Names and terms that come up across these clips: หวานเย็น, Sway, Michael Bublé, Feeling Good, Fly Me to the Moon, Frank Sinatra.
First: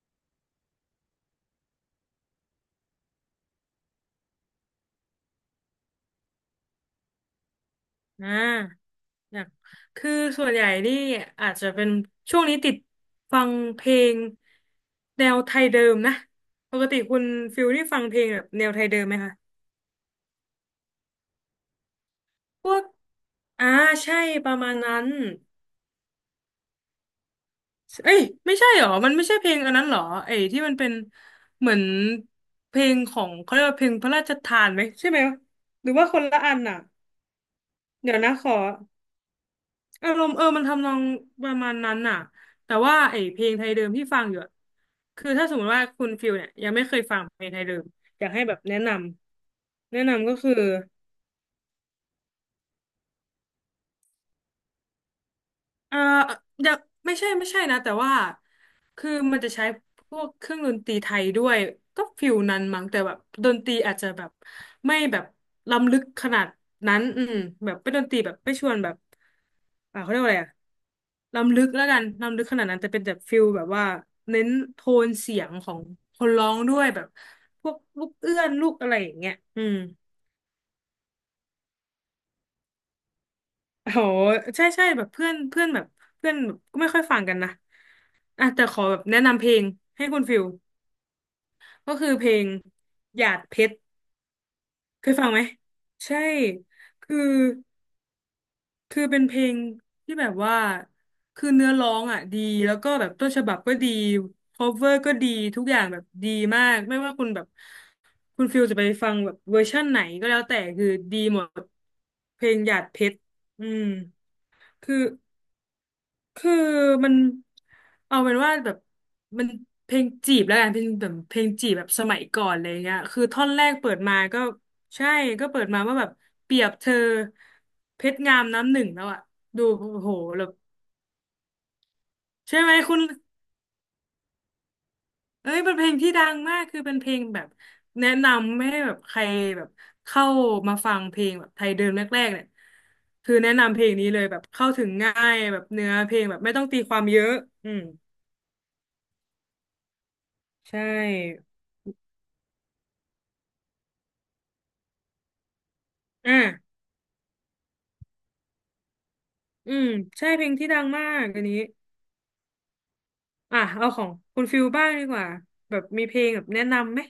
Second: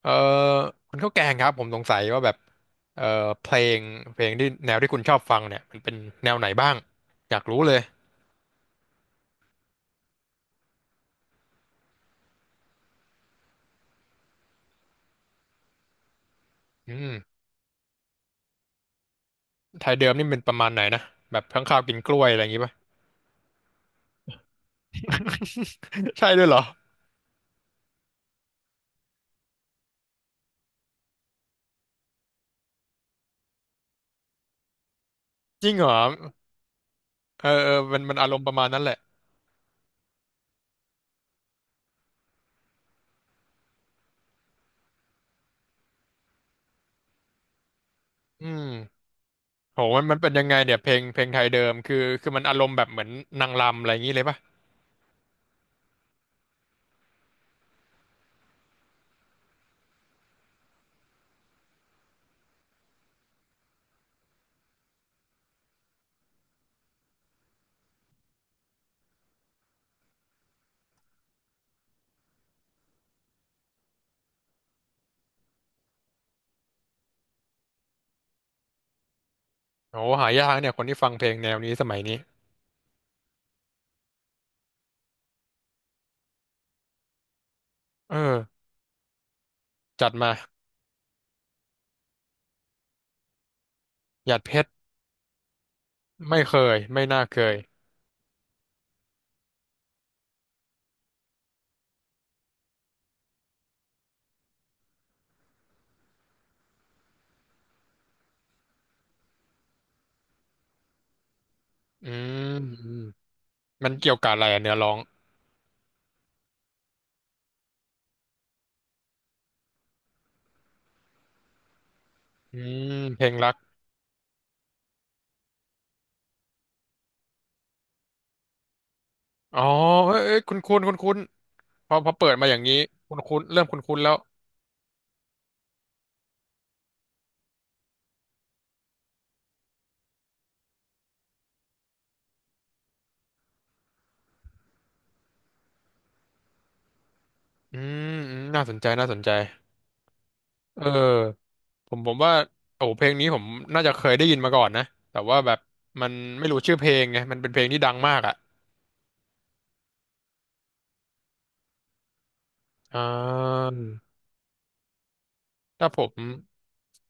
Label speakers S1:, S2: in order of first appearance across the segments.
S1: เออคุณข้าวแกงครับผมสงสัยว่าแบบเออเพลงเพลงที่แนวที่คุณชอบฟังเนี่ยมันเป็นแนวไหนบ้างอยากรู้เลย
S2: อ่าอยากคือส่วนใหญ่นี่อาจจะเป็นช่วงนี้ติดฟังเพลงแนวไทยเดิมนะปก
S1: อื
S2: ติคุณ
S1: ม
S2: ฟิลนี่ฟังเพลงแบบแนวไทยเดิมไหมคะ
S1: ไทยเดิมนี่เป็นประมาณไหนนะแบบข้างข้าวกินกล้วยอะไรอย่างงี้
S2: พ
S1: ป่ะ
S2: วกอ่าใช่ประมาณนั้น
S1: ใช่ด้วยเหรอ
S2: เอ้ยไม่ใช่หรอมันไม่ใช่เพลงอันนั้นหรอไอ้ที่มันเป็นเหมือนเพลงของเขาเรียกว่าเพลงพระราชทานไหมใช่ไหม
S1: จริงเห
S2: ห
S1: ร
S2: รือ
S1: อ
S2: ว่าคนละอันอ่ะ
S1: เออเออมัน
S2: เดี๋
S1: มั
S2: ย
S1: น
S2: ว
S1: อา
S2: นะ
S1: รม
S2: ข
S1: ณ์ป
S2: อ
S1: ระมาณนั้นแหละ
S2: อารมณ์มันทำนองประมาณนั้นน่ะแต่ว่าไอ้เพลงไทยเดิมที่ฟังอยู่อะคือถ้าสมมติว่าคุณฟิลเนี่ยยังไม่เคยฟังเพลงไทยเดิมอยากให้
S1: อื
S2: แบบแนะน
S1: มโห
S2: ำแนะ
S1: มันเป็
S2: นำ
S1: น
S2: ก็
S1: ยัง
S2: คือ
S1: ไงเนี่ยเพลงไทยเดิมคือคือมันอารมณ์แบบเหมือนนางรำอะไรอย่างงี้เลยป่ะ
S2: เอ่ออยากไม่ใช่ไม่ใช่นะแต่ว่าคือมันจะใช้พวกเครื่องดนตรีไทยด้วย ก็ฟิลนั้นมั้งแต่แบบดนตรีอาจจะแบบไม่แบบล้ำลึกขนาดนั้นอืมแบบเป็นดนตรีแบบไม่ชวนแบบเขาเรียกว่าอะไรอะล้ำลึกแล้วกันล้ำลึกขนาดนั้นแต่เป็นแบบฟิลแบบว่าเน้นโทนเสียงของคนร้องด้วยแบบพวกลูกเอื้อนลูกอะไรอย่างเงี้ยอืม
S1: โหหายากเนี่ยคนที่ฟังเพลงแนวนี้สมัยนี้
S2: โหใช่ใช่แบบเพื่อนเพื่อนแบบเพื่อนแบบก็ไม่ค่อยฟังกันนะ
S1: เอ
S2: อ่ะ
S1: อ
S2: แต่ขอแบบแนะนำเพลงให้
S1: จัด
S2: คุณ
S1: มา
S2: ฟิลก็คือเพลงหยาดเพชร
S1: หยาดเพชร
S2: เคยฟังไหม ใช่
S1: ไม่เคยไม่
S2: คือ
S1: น่าเคย
S2: คือเป็นเพลงที่แบบว่าคือเนื้อร้องอ่ะดีแล้วก็แบบต้นฉบับก็ดี cover ก็ดีทุกอย่างแบบดีมากไม่ว่าคุณแบบคุณฟิลจะไปฟังแบบเวอร์ชั่นไหนก็แล้วแต่คือดีหมด
S1: อื
S2: เพล
S1: ม
S2: งหยาดเพชรอืม
S1: มันเกี่ยวกับอะไรอะเนื้อร้อ
S2: คื
S1: ง
S2: อ คือมันเอาเป็นว่าแบบมันเพลงจีบแล้วกันเป็นแบบเพลงจีบแบบสมัยก่อน
S1: อื
S2: เลย
S1: ม
S2: เงี้ย
S1: เพ
S2: คือ
S1: ลง
S2: ท่อ
S1: รั
S2: น
S1: ก
S2: แรกเปิดมาก็ใช่ก็เปิดมาว่าแบบเปรียบเธอเพชรงามน้ำหนึ่งแล้วอะ
S1: อ๋อ
S2: ดูโอ้โห
S1: เอ้ยเอ้ย
S2: แบบ
S1: คุณคุณคุณคุณพอพอเปิดมาอ
S2: ใช่
S1: ย่าง
S2: ไหม
S1: นี้
S2: คุณ
S1: คุณคุณเริ่มคุณคุณแล้ว
S2: เอ้ยเป็นเพลงที่ดังมากคือเป็นเพลงแบบแนะนำไม่ให้แบบใครแบบเข้ามาฟังเพลงแบบไทยเดิมแรกๆเนี่ยคือแนะนำเพลงนี้เลยแบบเข้าถึงง่ายแบบเนื้อเพลงแบบไม่ต้องตีความเยอะอื
S1: อื
S2: ม
S1: มอืมน่าสนใจน่าสนใจ
S2: ใช
S1: เออ
S2: ่
S1: ผมว่าโอ้เพลงนี้ผมน่าจะเคยได้ยินมาก่อนนะแต่ว่าแบบมันไม่รู้
S2: อ่ะ
S1: ชื่อเพลงไงมันเป็นเพลงที่ดังมากอ่ะ
S2: อืมใช่เพลงที่ดังมากอันนี้
S1: อ่
S2: อ่ะ
S1: า
S2: เอาของคุณฟิลบ้างดีกว่าแบบ
S1: ถ้าผ
S2: มีเพ
S1: ม
S2: ลงแบบแนะนำไหม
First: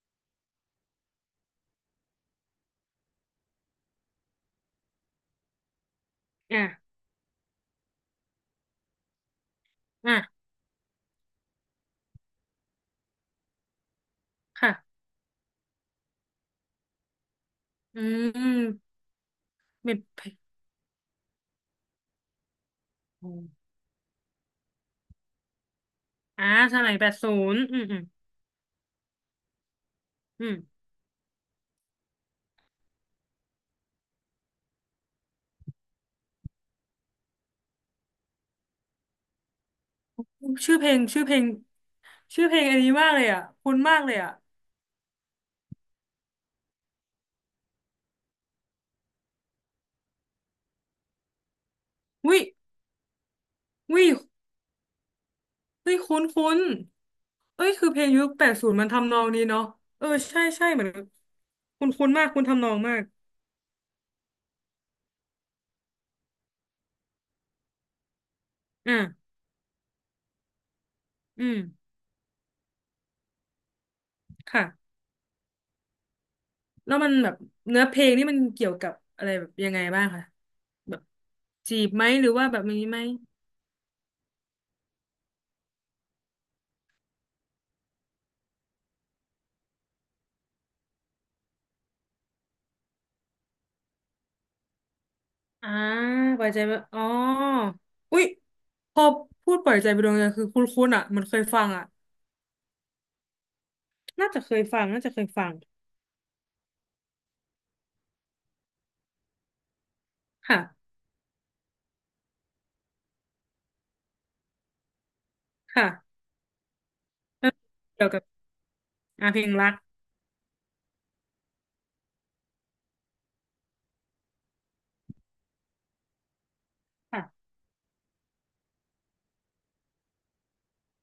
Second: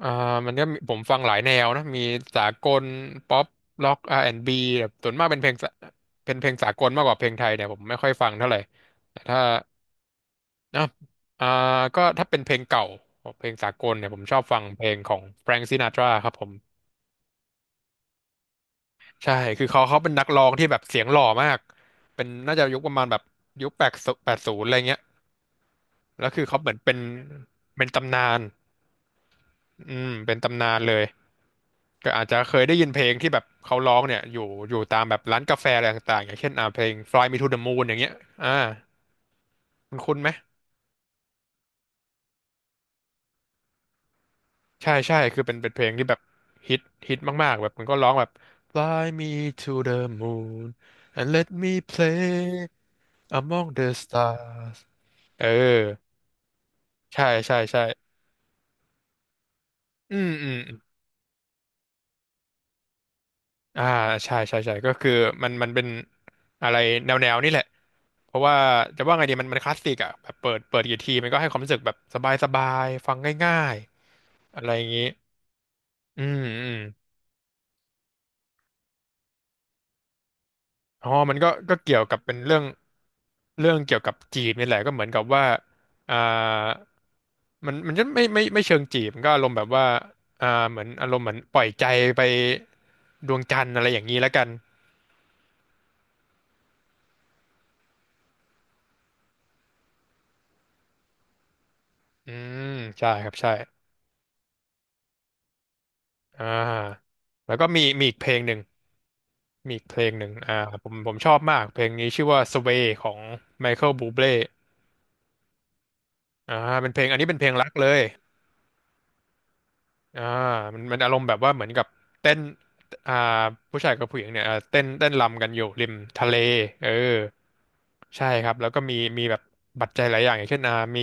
S1: อ่ามันก็มีผมฟังหลายแนวนะมีสากลป๊อปร็อก R&B แอนด์บแบบส่วนมากเป็นเพลงสาเป็นเพลง
S2: อ่ะ
S1: สากลมากกว่าเพลงไทยเนี่ยผมไม่ค่อยฟังเท่าไหร่แต่ถ้า
S2: อ่ะ
S1: เนาะอ่าก็ถ้าเป็นเพลงเก่าเพลงสากลเนี่ยผมชอบฟังเพลง
S2: ค่ะ
S1: ของแฟรง k ซินาตราครับผม
S2: อืม
S1: ใช่คือเขา
S2: มี
S1: เขาเป็น
S2: เพ
S1: นัก
S2: ลง
S1: ร้องที่แบบเสียงหล่อมากเป็นน่าจะยุคประมาณแบบยุคแปดแปดศูนย์อะไรเงี้ยแล้วคือ
S2: อ่า
S1: เขาเหมือ
S2: ส
S1: น
S2: มั
S1: เป็
S2: ย
S1: น
S2: แปดศูนย์อื
S1: เป็
S2: ม
S1: น
S2: อืม
S1: ตำนานอืมเป็นตำนานเลยก็อาจจะเคยได้ยินเพลงที่แบบเขาร้องเนี่ยอยู่อยู่ตามแบบร้านกาแฟอะไรต่างๆอย่างเช่นเพลง Fly Me to the Moon อย่างเงี้ยอ่าคุณคุ้นไหม
S2: อืมชื่อเพลงชื่อเพลงอันนี้มากเลยอ่ะคุ้นมากเลยอ่ะ
S1: ใช่ใช่คือเป็นเป็นเพลงที่แบบฮิตฮิตมากๆแบบมันก็ร้องแบบ Fly me to the moon and let me play
S2: วิ
S1: among the
S2: วิ
S1: stars เออ
S2: วิคุ้นคุ้น
S1: ใช่ใช่
S2: เอ้ย
S1: ใช่
S2: คือเพลงยุคแปดศูนย์มันทำนองนี้เนาะเออ
S1: อืม
S2: ใช่
S1: อืม
S2: ใช่
S1: อ
S2: เหมือน
S1: ม
S2: คุ้นคุ้นมากคุ้นทำนองมาก
S1: อ่าใช่ใช่ใช่ก็คือมันเป็นอะไรแนวแนวนี่แหละเพราะว่าจะว่าไง
S2: อ่ะ
S1: ดีมันคลาสสิกอ่ะแบบเปิดเปิดกี่ทีมันก็
S2: อื
S1: ให้ค
S2: ม
S1: วามรู้สึกแบบสบายสบายฟังง่ายๆอะไรอย่าง
S2: ค่ะ
S1: นี้อืมอืม
S2: แล้วมันแบบเนื้อเพลงนี่มันเกี่ยวกับอะไรแบบยังไงบ้างคะแบบ
S1: อ๋อมันก็ก็
S2: จีบ
S1: เกี่ยว
S2: ไหม
S1: กับ
S2: หรือ
S1: เป็น
S2: ว่า
S1: เรื่
S2: แบ
S1: อ
S2: บ
S1: ง
S2: นี้ไหม
S1: เรื่องเกี่ยวกับจีบนี่แหละก็เหมือนกับว่าอ่ามันจะไม่เชิงจีบมันก็อารมณ์แบบว่าเหมือนอารมณ์เหมือนปล่อยใจไปดวงจันทร์อะไรอย่างนี้แล้วกัน
S2: อ่าปล่อยใจไปอ๋ออุ๊ยพอพูดปล่อยใจไปดวงใจคือคุ้นๆอ่ะเหมันเคยฟังอ่ะ
S1: อืม ใช่ครับ ใช่
S2: น่าจะเคยฟังน่าจะเคยฟัง
S1: อ่าแล้วก็มีอีกเพลงหนึ่งมีอีกเพลงหนึ่งอ่าผ
S2: ค่ะ
S1: มผมชอบมากเพลงนี้ชื่อว่า Sway ของไมเคิลบูเบ é
S2: ค่ะ
S1: อ่าเป็นเพลงอันนี้เป็นเพ
S2: แล้
S1: ล
S2: ว
S1: งรักเลย
S2: เกี่ยวกับเพลงรัก
S1: อ่ามันอารมณ์แบบว่าเหมือนกับเต้นอ่าผู้ชายกับผู้หญิงเนี่ยเต้นรำกันอยู่ริมทะเลเออ
S2: ค่ะ
S1: ใช่ครับแล้วก็มีแบบปัจจัยหลายอย่างอย่างเช่นมี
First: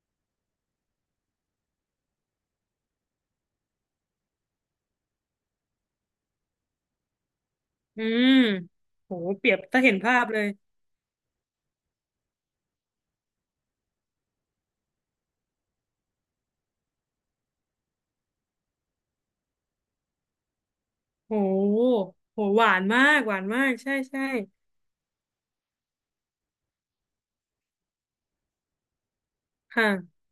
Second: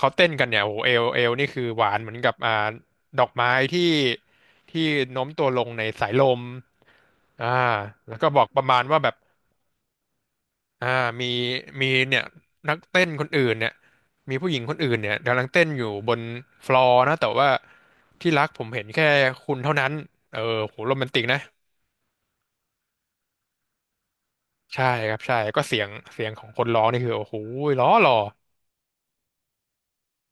S1: เขาเต้นกันเนี่ยโอ้โหเอลนี่คือหวานเหมือนกับดอกไม้ที่ที่โน้มตัวลงในสายลมอ่า
S2: อื
S1: แล้วก็
S2: ม
S1: บอกประมาณว่าแบ
S2: โห
S1: บ
S2: เปรียบถ้าเห็นภาพเลย
S1: อ่ามีมีเนี่ยนักเต้นคนอื่นเนี่ยมีผู้หญิงคนอื่นเนี่ยกำลังเต้นอยู่บนฟลอร์นะแต่ว่าที่รักผมเห็นแค่คุณเท่านั้นเออโหโรแมนติกนะ
S2: โหหวานมากหวานมากใช่ใช่
S1: ใช่ครับใช่ก็เสียงของคนร้องนี่คือโอ้โหล้อหล่อ
S2: ค่ะ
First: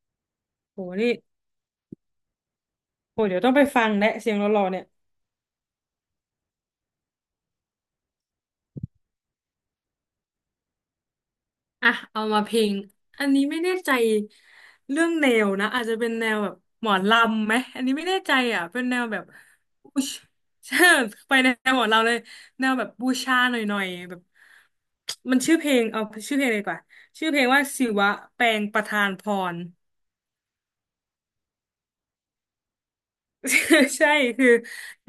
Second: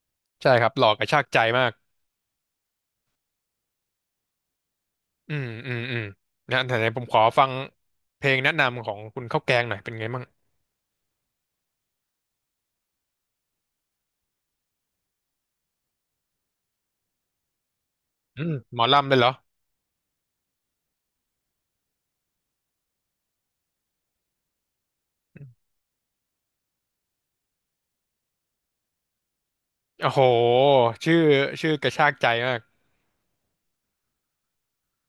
S1: ใช่ครับ
S2: โห
S1: หล่อกระ
S2: นี่
S1: ชากใจมาก
S2: โหเดี๋ยวต้องไปฟังและเสียงหล่อๆเนี่ย
S1: อืมอืมอืมนะแต่ไหนผมขอฟังเพลงแนะนำของคุณข้าวแกงหน่อยเป็นไงบ้าง
S2: อ่ะเอามาเพลงอันนี้ไม่แน่ใจเรื่องแนวนะอาจจะเป็นแนวแบบหมอลำไหมอันนี้ไม่แน่ใจ
S1: อืม
S2: อ่ะ
S1: หม
S2: เป็
S1: อ
S2: นแนว
S1: ลำเล
S2: แบ
S1: ยเห
S2: บ
S1: รอ
S2: บูชิ ญไปแนวหมอลำเลยแนวแบบบูชาหน่อยๆแบบมันชื่อเพลงเอาชื่อเพลงเลยดีกว่าชื่อเพลงว่าศิวะแปลงประธานพร
S1: โอ้โหชื่อชื่อกระชากใจมาก
S2: ใช่คือ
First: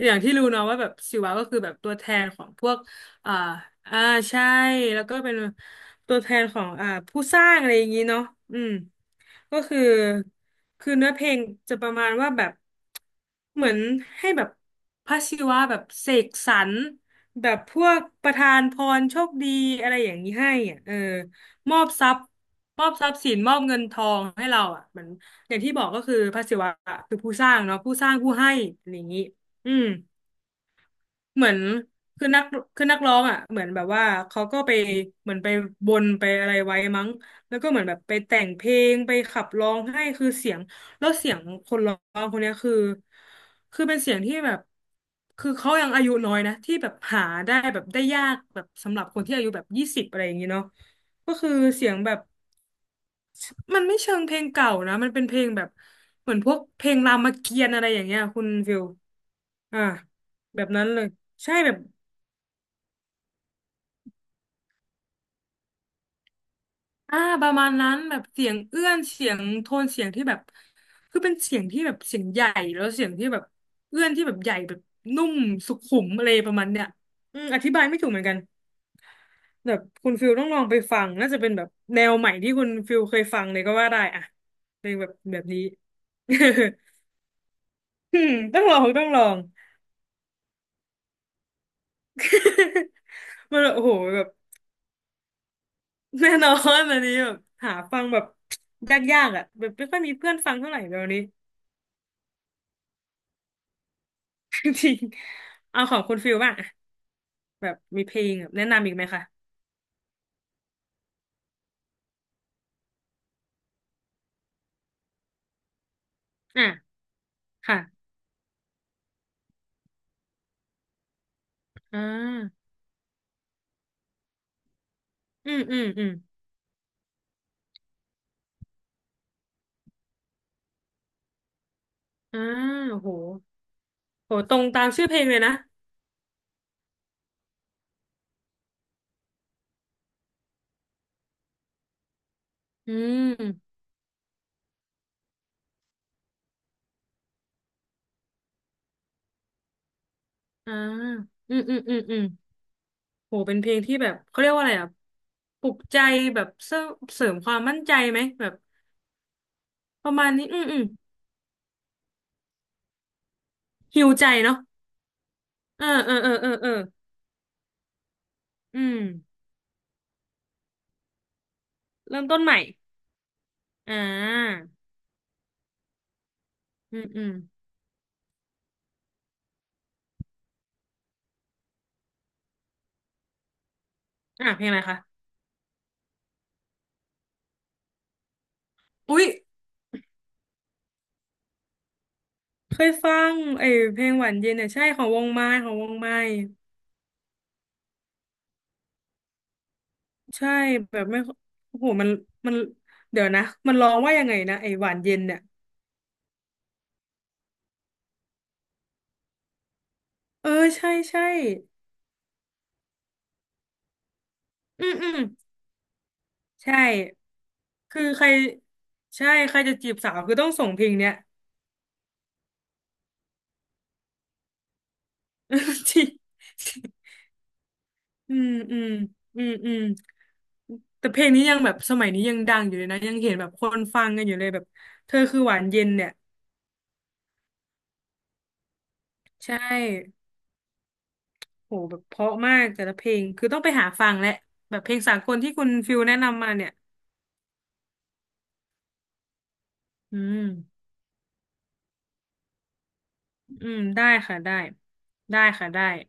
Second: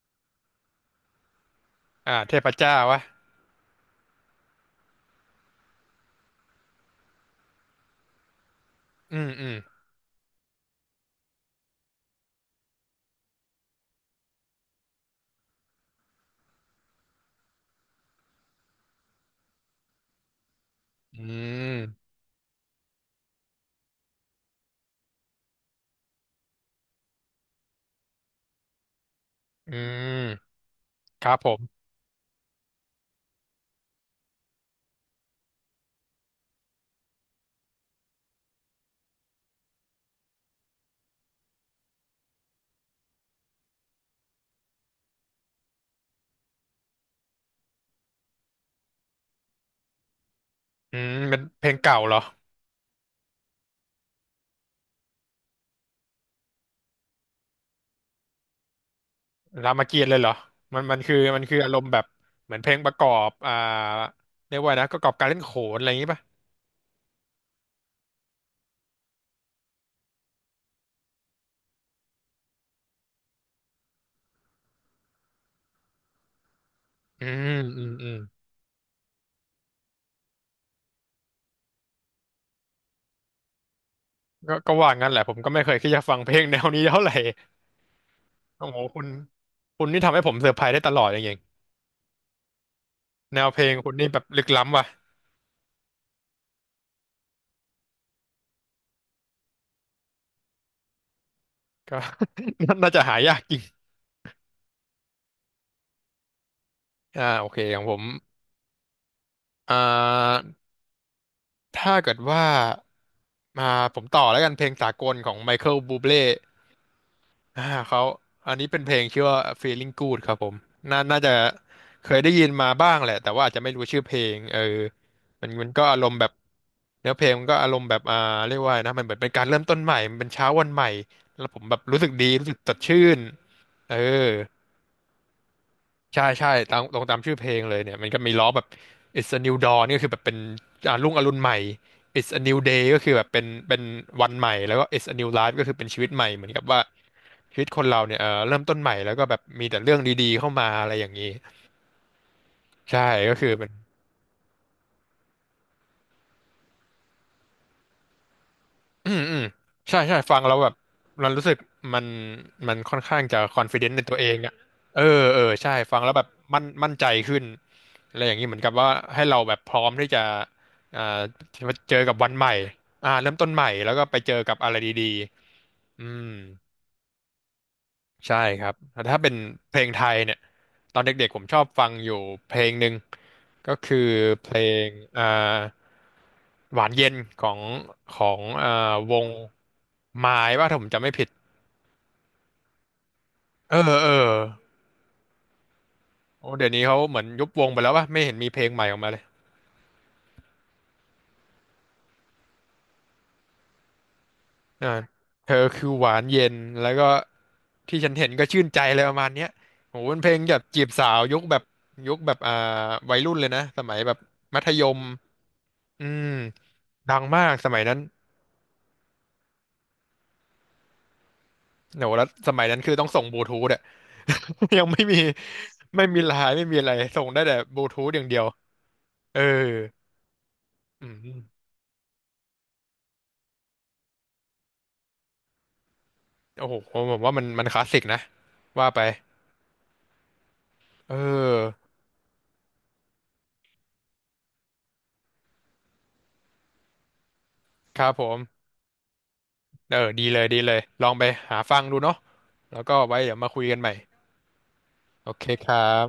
S2: อย่างที่รู้เนาะว่าแบบศิวะก็คือแบบตัวแทน
S1: เท
S2: ขอ
S1: พ
S2: งพว
S1: เจ้า
S2: ก
S1: วะ
S2: อ่าอ่าใช่แล้วก็เป็นตัวแทนของผู้สร้างอะไรอย่างนี้เนาะอืม
S1: อืมอืม
S2: ก็คือคือเนื้อเพลงจะประมาณว่าแบบเหมือนให้แบบพระศิวะแบบเสกสรรแบบพวกประทานพรโชคดีอะไรอย่างนี้ให้อ่ะเออ
S1: อื
S2: มอบท
S1: ม
S2: รัพย์มอบทรัพย์สินมอบเงินทองให้เราอ่ะเหมือน อย่างที่บอกก็คือพระศิวะคือผู้สร้างเนาะผู้สร้างผู้ให้อะไรอย่างนี้อื
S1: อื
S2: ม
S1: มครับ
S2: เห
S1: ผ
S2: มือน
S1: ม
S2: คือนักคือนักร้องอ่ะเหมือนแบบว่าเขาก็ไปเหมือนไปบนไปอะไรไว้มั้งแล้วก็เหมือนแบบไปแต่งเพลงไปขับร้องให้คือเสียงแล้วเสียงคนร้องคนเนี้ยคือคือเป็นเสียงที่แบบคือเขายังอายุน้อยนะที่แบบหาได้แบบได้ยากแบบสำหรับคนที่อายุแบบยี่สิบอะไรอย่างนี้เนาะ
S1: อืม
S2: ก็
S1: เป็น
S2: คือ
S1: เพลง
S2: เสียง
S1: เก่า
S2: แบ
S1: เหรอ
S2: บ มันไม่เชิงเพลงเก่านะมันเป็นเพลงแบบเหมือนพวกเพลงรามเกียรติ์อะไรอย่างเงี้ยคุณฟิล
S1: รา
S2: อ่า
S1: มเกียรติ์เลยเหรอ
S2: แบบ
S1: มั
S2: นั้
S1: น
S2: น
S1: มั
S2: เล
S1: น
S2: ย
S1: คือมัน
S2: ใช่
S1: คืออา
S2: แบ
S1: ร
S2: บ
S1: มณ์แบบเหมือนเพลงประกอบเรียกว่านะประกอบการเล่นโขนอะไรอย่างงี้ป่ะ
S2: ประมาณนั้นแบบเสียงเอื้อนเสียงโทนเสียงที่แบบคือเป็นเสียงที่แบบเสียงใหญ่แล้วเสียงที่แบบเอื้อนที่แบบใหญ่แบบนุ่มสุขุมอะไรประมาณเนี้ย
S1: อื
S2: อืม
S1: ม
S2: อธิ
S1: อื
S2: บาย
S1: ม
S2: ไม่
S1: อื
S2: ถูก
S1: ม
S2: เหมือนกันแบบคุณฟิลต้องลองไปฟังน่าจะเป็นแบบแนวใหม่ที่คุณฟิลเคยฟังเลยก็ว่าได้อ่ะ
S1: ก็ก็
S2: เพ
S1: ว่า
S2: ลงแบ
S1: งั้น
S2: บ
S1: แหละผ
S2: แบ
S1: ม
S2: บ
S1: ก็ไม่
S2: นี้
S1: เคยคิดจะฟังเพลงแนวนี้เท่าไห ร่
S2: อืมต้อง
S1: โอ้
S2: ล
S1: โห
S2: อง
S1: คุ
S2: ต้อ
S1: ณ
S2: งลอง
S1: คุณนี่ทำให้ผมเซอร์ไพรส์ได้ตลอดอย่างเงี้ย แนวเพ
S2: มัน
S1: ล
S2: แบ
S1: ง
S2: บโอ้
S1: คุ
S2: โห
S1: ณนี่แบ
S2: แบ
S1: บ
S2: บ
S1: ลึกล้ำว่ะ
S2: แน่นอนอันนี้แบบหาฟังแบบยากๆอ่ะแบบไม่ค่อยมีเพื่อนฟังเท่าไหร่เดี๋ยวนี้
S1: ก็ น่าจะหายากจริง
S2: จริงเอาของคุณฟิลบ้างอะ
S1: โอเค
S2: แบบ
S1: ของผ
S2: มี
S1: ม
S2: เพลงแบบแนะนำอีกไหมคะ
S1: อ่าถ้าเกิดว่ามาผมต่อแล้วกันเพลงสากลของไมเคิลบูเบ é
S2: อ่ะ
S1: อ่าเขา
S2: ค่ะ
S1: อันนี้เป็นเพลงชื่อว่า Feeling Good ครับผมน่าจะ
S2: อ่
S1: เคยได้ยิน
S2: า
S1: มาบ้างแหละแต่ว่าอาจจะไม่รู้ชื่อเพลงมัน
S2: อืม
S1: มัน
S2: อื
S1: ก็
S2: ม
S1: อาร
S2: อืม
S1: มณ์แบบเนื้อเพลงมันก็อารมณ์แบบเรียกว่าไงนะมันเหมือนเป็นการเริ่มต้นใหม่มันเป็นเช้าวันใหม่แล้วผมแบบรู้สึกดี
S2: อ่า
S1: รู้สึกสดชื่
S2: โอ้โห
S1: นเออ
S2: โหตรงตามชื่อเพลงเลยนะ
S1: ใช่ใช่ตามตรงตามชื่อเพลงเลยเนี่ยมันก็มีล้อแบบ It's a new dawn ก็คือแบบเป็นรุ่งอรุณใหม่ It's a new day
S2: อื
S1: ก็คือแบบเป็น
S2: ม
S1: เป็นวันใหม่แล้วก็ It's a new life ก็คือเป็นชีวิตใหม่เหมือนกับว่าชีวิตคนเราเนี่ยเออเริ่มต้นใหม่แล้วก็แบบมีแต่เรื่องดีๆเข้ามา
S2: อ่า
S1: อะไรอย่างนี้
S2: อืมอืมอืมอืม
S1: ใช่ก็
S2: โห
S1: คือ
S2: เป็น
S1: เป็
S2: เพ
S1: น
S2: ลงที่แบบเขาเรียกว่าอะไรอ่ะปลุกใจแบบเสริมความมั่นใจไหมแบบ
S1: อืมอืมใช่
S2: ประ
S1: ใช่
S2: มาณ
S1: ฟัง
S2: นี้
S1: แล้ว
S2: อืม
S1: แบบ
S2: อืม
S1: มันรู้สึกมันมันค่อนข้างจะคอนฟ idence ใน
S2: ฮิว
S1: ตัว
S2: ใจ
S1: เองอ่ะ
S2: เนาะ
S1: เออเออใช่
S2: เออ
S1: ฟัง
S2: เอ
S1: แล้ว
S2: อ
S1: แบบ
S2: เออเออ
S1: มั่น
S2: เออ
S1: มั่นใจขึ้นอะไรอย่างนี้เหมือนกับ
S2: อื
S1: ว่า
S2: ม
S1: ให้เราแบบพร้อมที่จะอ่าเจอกับ
S2: เริ่ม
S1: วัน
S2: ต้น
S1: ให
S2: ให
S1: ม่
S2: ม่
S1: เริ่มต้นใหม่แล้
S2: อ่
S1: วก็ไปเจอกับ
S2: า
S1: อะไรดีๆอืม
S2: อืมอืม
S1: ใช่ครับ แต่ถ้าเป็นเพลงไทยเนี่ย ตอนเด็กๆผมชอบฟังอยู่เพลงหนึ่งก็คือเพ
S2: อ่ะ
S1: ล
S2: เพลงอะไร
S1: ง
S2: คะ
S1: อ่าหวานเย็นของของว
S2: อุ๊ย
S1: งไม้ว่าถ้าผมจำไม่ผิด
S2: เคยฟังไอ้
S1: เออ
S2: เพล
S1: เอ
S2: งห
S1: อ
S2: วานเย็นเนี่ยใช่ของวงไม้
S1: โอ้เดี๋ยวนี้เขาเหมือนยุบวงไปแล้วว่าไม่เห็นมีเพลงใหม่ออกมาเลย
S2: ใช่แบบไม่โอ้โหมันเดี๋ยวนะมันร้องว่ายังไงนะไอ้ห
S1: อ่า
S2: วานเย็นเนี่ย
S1: เธอคือหวานเย็น แล้วก็ที่ฉันเห็นก็ชื่นใจเลยประมาณเนี้ยโหเป็นเพลง
S2: เออ
S1: แบบจีบ
S2: ใช่
S1: สาว
S2: ใช่
S1: ยุคแบบยุคแบบวัยรุ่นเลยนะสมัยแบบมัธย
S2: อืม
S1: ม
S2: อืม
S1: อืม
S2: ใช่
S1: ดังมากสมัยนั้น
S2: คือใครใช่ใครจะจีบสาวคือต้องส่งเพลงเนี้ย
S1: โหแล้วสมัยนั้นคือต้องส่งบลูทูธอะ ยังไม่มี
S2: จริ
S1: ไม่
S2: ง
S1: มีไลน์ไม่มีอะไรส่งได้แต่บลูทูธอย่าง
S2: อื
S1: เดียว
S2: มอืม
S1: เออ
S2: อืมอืม
S1: อื
S2: แต่เพลงนี้ยัง
S1: ม
S2: แบบสมัยนี้ยังดังอยู่เลยนะยังเห็นแบบคนฟังกันอยู่เลยแบบเธอคือหวานเย็นเนี่ย
S1: โอ้โหผมว่ามันมันคลาสสิกนะว่าไป
S2: ใช่
S1: เออ
S2: โหแบบเพราะมากแต่ละเพลงคือต้องไปหาฟังแหละแบบเพลงสากลที่คุณฟิลแนะนำมาเนี่ย
S1: ครับผมเออ
S2: อื
S1: ดีเลยดีเลย
S2: ม
S1: ลองไปหาฟังดูเนาะแล้วก็ไว้เดี๋ยวมาคุย
S2: อื
S1: กั
S2: ม
S1: นใหม่
S2: ได้ค่ะได้
S1: โอ
S2: ได้
S1: เคค
S2: ค่ะได้
S1: รับ